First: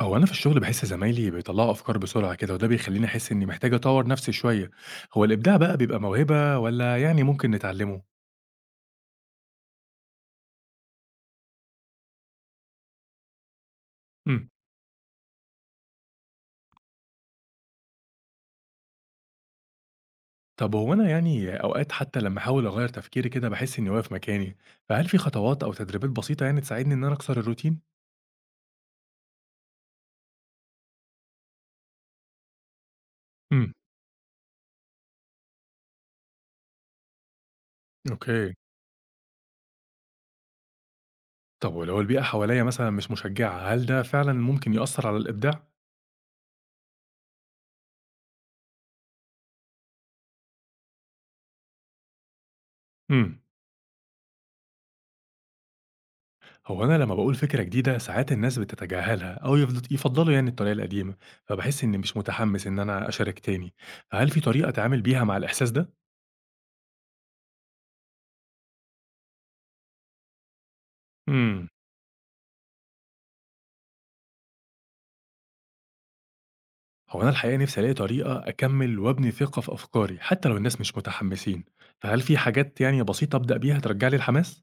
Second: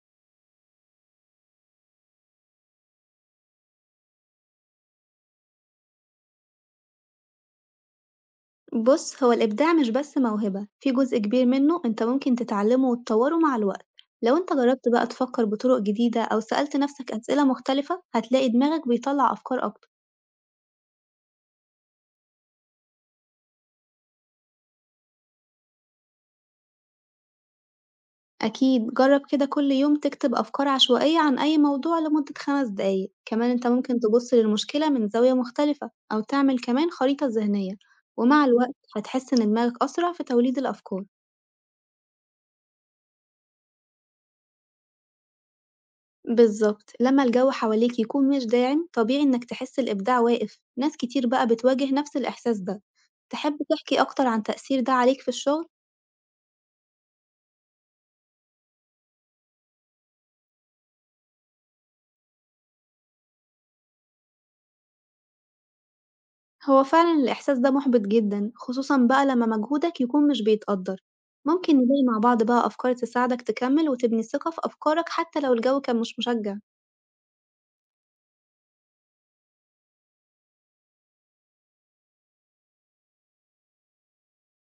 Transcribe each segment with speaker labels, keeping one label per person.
Speaker 1: هو أنا في الشغل باحس زمايلي بيطلّعوا أفكار بسرعة كده، وده بيخلّيني أحس إني محتاج أطوّر نفسي شوية. هو الإبداع بقى بيبقى موهبة والّا يعني ممكن نتعلمه؟
Speaker 2: بُص، هو الإبداع مش بس موهبة، في جزء كبير منه أنت ممكن تتعلمه وتطوّره مع الوقت، لو
Speaker 1: إمم.
Speaker 2: أنت جرّبت بقى تفكّر بطرق جديدة أو سألت نَفْسك أسئلة مختلفة، هتلاقي دماغك بيطلّع أفكار أكتر،
Speaker 1: طب هو أنا يعني أوقات حتى لمّا أحاول أغيّر تفكيري كده باحس إني واقف مكاني، فهل في خطوات أو تدريبات بسيطة يعني تساعدني إن أنا أكسر الروتين؟
Speaker 2: أكيد جرّب كده كل يوم تكتب أفكار عشوائية عن أي موضوع لمدة 5 دقايق، كمان أنت
Speaker 1: إمم،
Speaker 2: ممكن تبُص للمشكلة من زاوية مختلفة أو تعمل كمان خريطة ذهنية، ومع
Speaker 1: أوكي.
Speaker 2: الوقت هتحس إن دماغك أسرع في توليد الأفكار.
Speaker 1: طب ولو البيئة حواليّا مثلًا مش مشجعة، هل ده فعلًا ممكن يأثّر على الإبداع؟
Speaker 2: بالضبط، لمّا الجو حواليك يكون مش داعم طبيعي إنك تحس الإبداع واقف، ناس كتير بقى بتواجه نفس الإحساس ده،
Speaker 1: إمم.
Speaker 2: تحب تحكي أكتر عن تأثير ده عليك في الشغل؟
Speaker 1: هو أنا لمّا باقول فكرة جديدة، ساعات الناس بتتجاهلها أو يفضّلوا يعني الطريقة القديمة، فباحس إني مش متحمس إن أنا أشارك تاني، فهل في طريقة أتعامل بيها مع الإحساس ده؟
Speaker 2: هو فعلًا الإحساس ده محبط جدًا خصوصًا بقى لمّا مجهودك يكون مش بيتقدر،
Speaker 1: إمم،
Speaker 2: ممكن نلاقي مع بعض بقى أفكار تساعدك تكمل وتبني ثقة في أفكارك حتى لو الجو كان مش مشجع.
Speaker 1: هو أنا الحقيقة نفسي ألاقي طريقة أكمّل وأبني ثقة في أفكاري، حتى لو الناس مش متحمسين، فهل في حاجات يعني بسيطة أبدأ بيها ترجّع لي الحماس؟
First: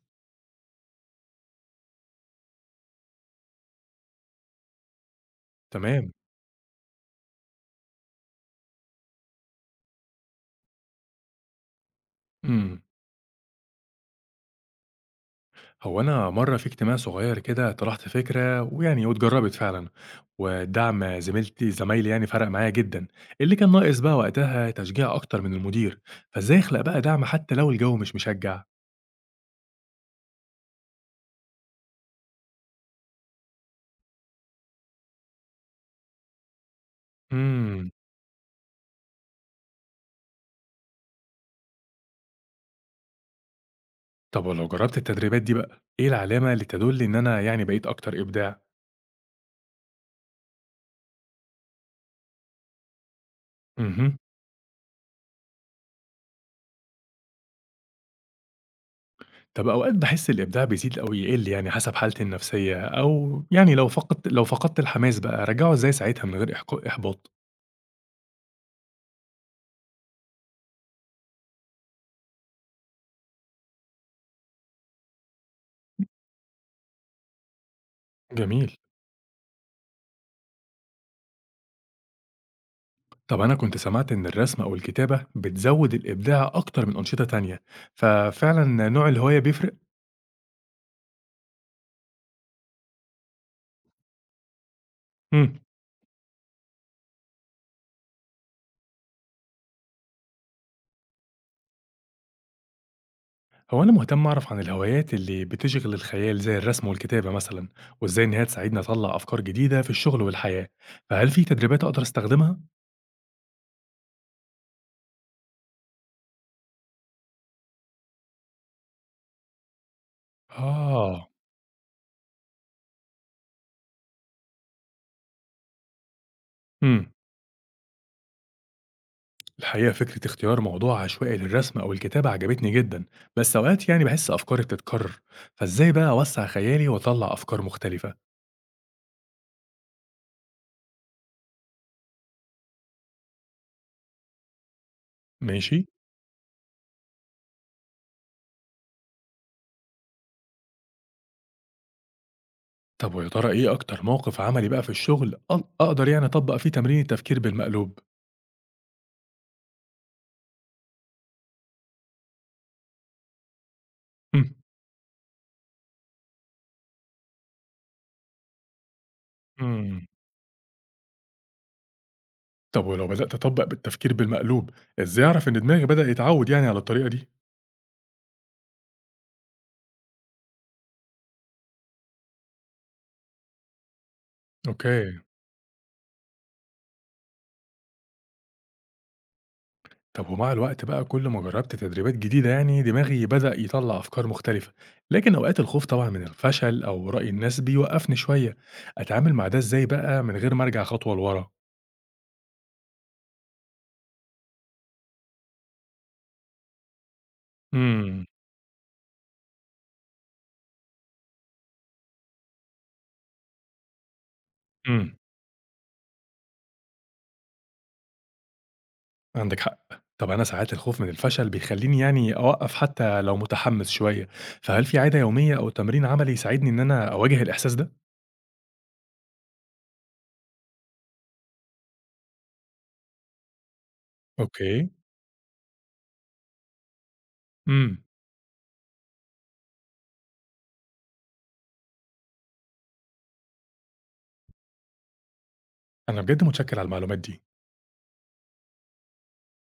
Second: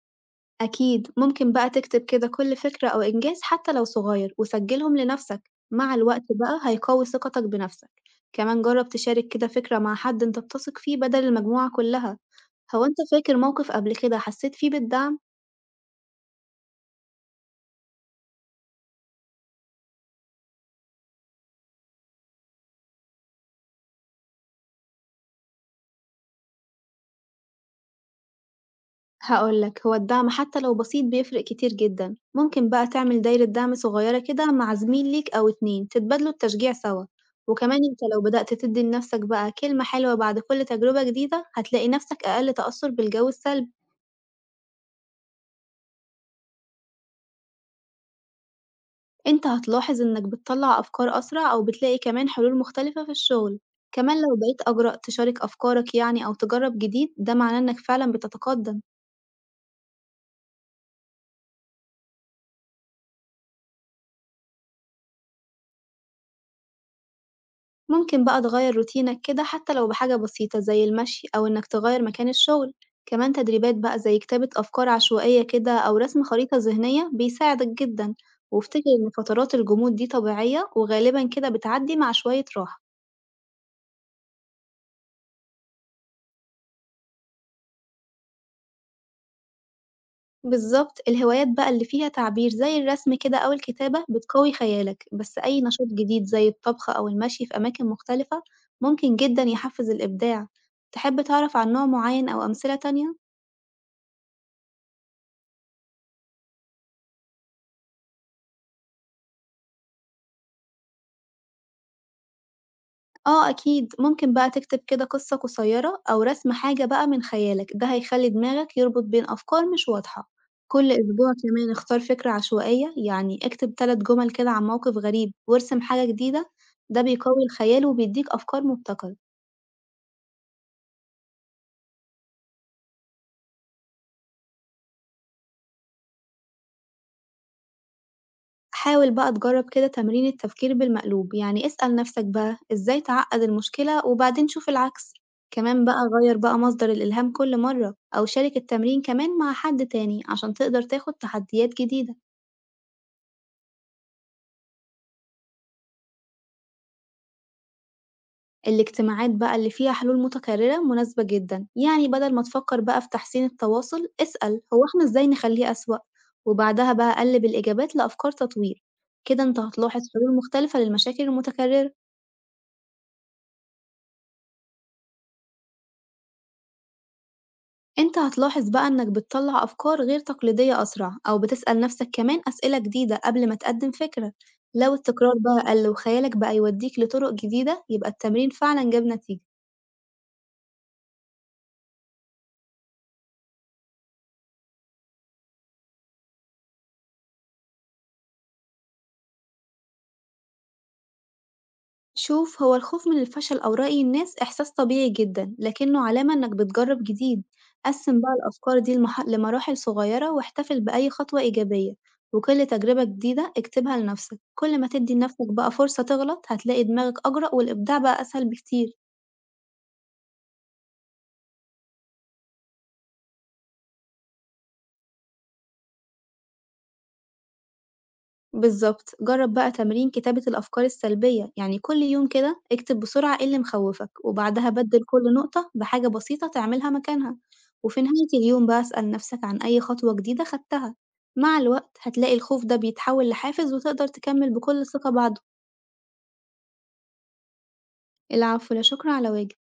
Speaker 2: أكيد ممكن بقى تكتب كده كل فكرة أو إنجاز حتى لو صغير وسجلهم لنفسك مع
Speaker 1: تمام،
Speaker 2: الوقت بقى هيقوي ثقتك بنفسك، كمان جرب تشارك كده فكرة مع حد أنت بتثق فيه بدل المجموعة كلها.
Speaker 1: إمم.
Speaker 2: هو أنت فاكر موقف قبل كده حسيت فيه بالدعم؟
Speaker 1: هو أنا مرة في اجتماع صغير كده طرحت فكرة ويعني واتجربت فعلا ودعم زمايلي يعني فرق معايا جدا، اللي كان ناقص بقى وقتها تشجيع أكتر من المدير، فإزاي أخلق بقى دعم حتى لو الجو مش مشجع؟
Speaker 2: هقولك، هو الدعم حتى لو بسيط بيفرق كتير جدا، ممكن بقى تعمل دايرة دعم صغيرة كده مع زميل ليك أو اتنين تتبادلوا التشجيع سوا، وكمان
Speaker 1: مم.
Speaker 2: انت لو بدأت تدي لنفسك بقى كلمة حلوة بعد كل تجربة جديدة هتلاقي نفسك أقل تأثر بالجو السلبي.
Speaker 1: طب ولو جربت التدريبات دي بقى إيه العلامة اللي تدل إن أنا يعني بقيت أكتر إبداع؟
Speaker 2: أنت هتلاحظ إنك بتطلّع أفكار أسرع أو بتلاقي كمان حلول مختلفة في الشغل، كمان
Speaker 1: مهم.
Speaker 2: لو بقيت أجرأ تشارك أفكارك يعني أو تجرّب جديد ده معناه إنك فعلًا بتتقدم،
Speaker 1: طب أوقات بحس الإبداع بيزيد أو يقل يعني حسب حالتي النفسية أو يعني لو فقدت الحماس بقى أرجعه إزاي ساعتها من غير إحباط؟
Speaker 2: ممكن بقى تغيّر روتينك كده حتى لو بحاجة بسيطة زي المشي أو إنك تغيّر مكان الشغل، كمان تدريبات بقى زي كتابة أفكار عشوائية كده أو رسم خريطة ذهنية بيساعدك جدًا،
Speaker 1: جميل.
Speaker 2: وافتكر إن فترات الجمود دي طبيعية وغالبًا كده بتعدّي مع شوية راحة.
Speaker 1: طب أنا كنت سمعت إن الرسم أو الكتابة بتزود الإبداع أكتر من أنشطة تانية، ففعلا نوع الهواية بيفرق؟
Speaker 2: بالضبط، الهوايات بقى اللي فيها تعبير زي الرسم كده أو الكتابة بتقوي خيالك، بس
Speaker 1: مم.
Speaker 2: أي نشاط جديد زي الطبخ أو المشي في أماكن مختلفة ممكن جدًا يحفّز الإبداع، تحب تعرف عن نوع معين أو أمثلة تانية؟
Speaker 1: هو أنا مهتم أعرف عن الهوايات اللي بتشغل الخيال زي الرسم والكتابة مثلا، وإزاي إن هي تساعدني أطلع أفكار جديدة في الشغل والحياة، فهل في تدريبات أقدر أستخدمها؟
Speaker 2: آه أكيد، ممكن بقى تكتب كده قصة قصيرة أو رسم حاجة بقى من خيالك، ده هيخلّي دماغك يربط بين أفكار مش واضحة، كل
Speaker 1: آه،
Speaker 2: أسبوع كمان اختار فكرة عشوائية، يعني اكتب 3 جمل كده عن موقف غريب وارسم حاجة جديدة، ده
Speaker 1: مم.
Speaker 2: بيقوي الخيال وبيدّيك أفكار مبتكرة.
Speaker 1: الحقيقة فكرة اختيار موضوع عشوائي للرسم أو الكتابة عجبتني جدا، بس أوقات يعني بحس أفكاري بتتكرر، فإزاي بقى أوسع خيالي وأطلع أفكار مختلفة؟
Speaker 2: حاول بقى تجرب كده تمرين التفكير بالمقلوب، يعني اسأل نفسك بقى إزاي تعقد المشكلة وبعدين شوف العكس، كمان
Speaker 1: ماشي؟
Speaker 2: بقى غير بقى مصدر الإلهام كل مرة أو شارك التمرين كمان مع حد تاني عشان تقدر تاخد تحديات جديدة،
Speaker 1: طب ويا ترى إيه أكتر موقف عملي بقى في الشغل أقدر يعني أطبّق فيه تمرين التفكير بالمقلوب؟
Speaker 2: الاجتماعات بقى اللي فيها حلول متكررة مناسبة جدا، يعني بدل ما تفكر بقى في تحسين التواصل
Speaker 1: إمم،
Speaker 2: اسأل هو احنا إزاي نخليه أسوأ، وبعدها بقى قلب الإجابات لأفكار تطوير، كده انت هتلاحظ
Speaker 1: إمم.
Speaker 2: حلول مختلفة للمشاكل المتكررة.
Speaker 1: طب ولو بدأت أطبّق بالتفكير بالمقلوب، إزاي أعرف إن دماغي بدأ يتعوّد يعني على الطريقة دي؟
Speaker 2: أنت هتلاحظ بقى إنك بتطلع أفكار غير تقليدية أسرع أو بتسأل نفسك كمان أسئلة جديدة قبل ما تقدم فكرة، لو
Speaker 1: أوكي.
Speaker 2: التكرار بقى قل وخيالك بقى يوديك لطرق جديدة يبقى التمرين فعلا جاب نتيجة،
Speaker 1: طب ومع الوقت بقى كل ما جرّبت تدريبات جديدة يعني دماغي بدأ يطلّع أفكار مختلفة، لكن أوقات الخوف طبعًا من الفشل أو رأي الناس بيوقّفني شوية، أتعامل مع ده إزاي بقى من غير ما أرجع خطوة لورا؟
Speaker 2: شوف هو الخوف من الفشل أو رأي الناس إحساس طبيعي جدا لكنه علامة إنك بتجرب جديد، قسم
Speaker 1: إمم،
Speaker 2: بقى الأفكار دي لمراحل صغيرة واحتفل بأي خطوة إيجابية، وكل تجربة جديدة اكتبها لنفسك، كل ما تدي
Speaker 1: إمم.
Speaker 2: لنفسك بقى فرصة تغلط هتلاقي دماغك أجرأ والإبداع بقى أسهل بكتير.
Speaker 1: عندِك حق. طب أنا ساعات الخوف من الفشل بيخلّيني يعني أوقّف حتى لو متحمّس شوية، فهل في عادة يومية أو تمرين عملي يساعدني إن أنا أواجه الإحساس ده؟
Speaker 2: بالضبط. جرّب بقى تمرين كتابة الأفكار السلبية، يعني كل يوم كده اكتب بسرعة إيه اللي مخوّفك، وبعدها
Speaker 1: أوكي،
Speaker 2: بَدِّل كل نقطة بحاجة بسيطة تعملها مكانها، وفي
Speaker 1: إمم.
Speaker 2: نهاية اليوم بقى اسأل نفسك عن أي خطوة جديدة خدتها. مع الوقت هتلاقي الخوف ده بيتحول لحافز وتقدر تكمّل بكل ثقة بعده.
Speaker 1: أنا بجد متشكّر على المعلومات دي.
Speaker 2: العفو، لا شكر على واجب.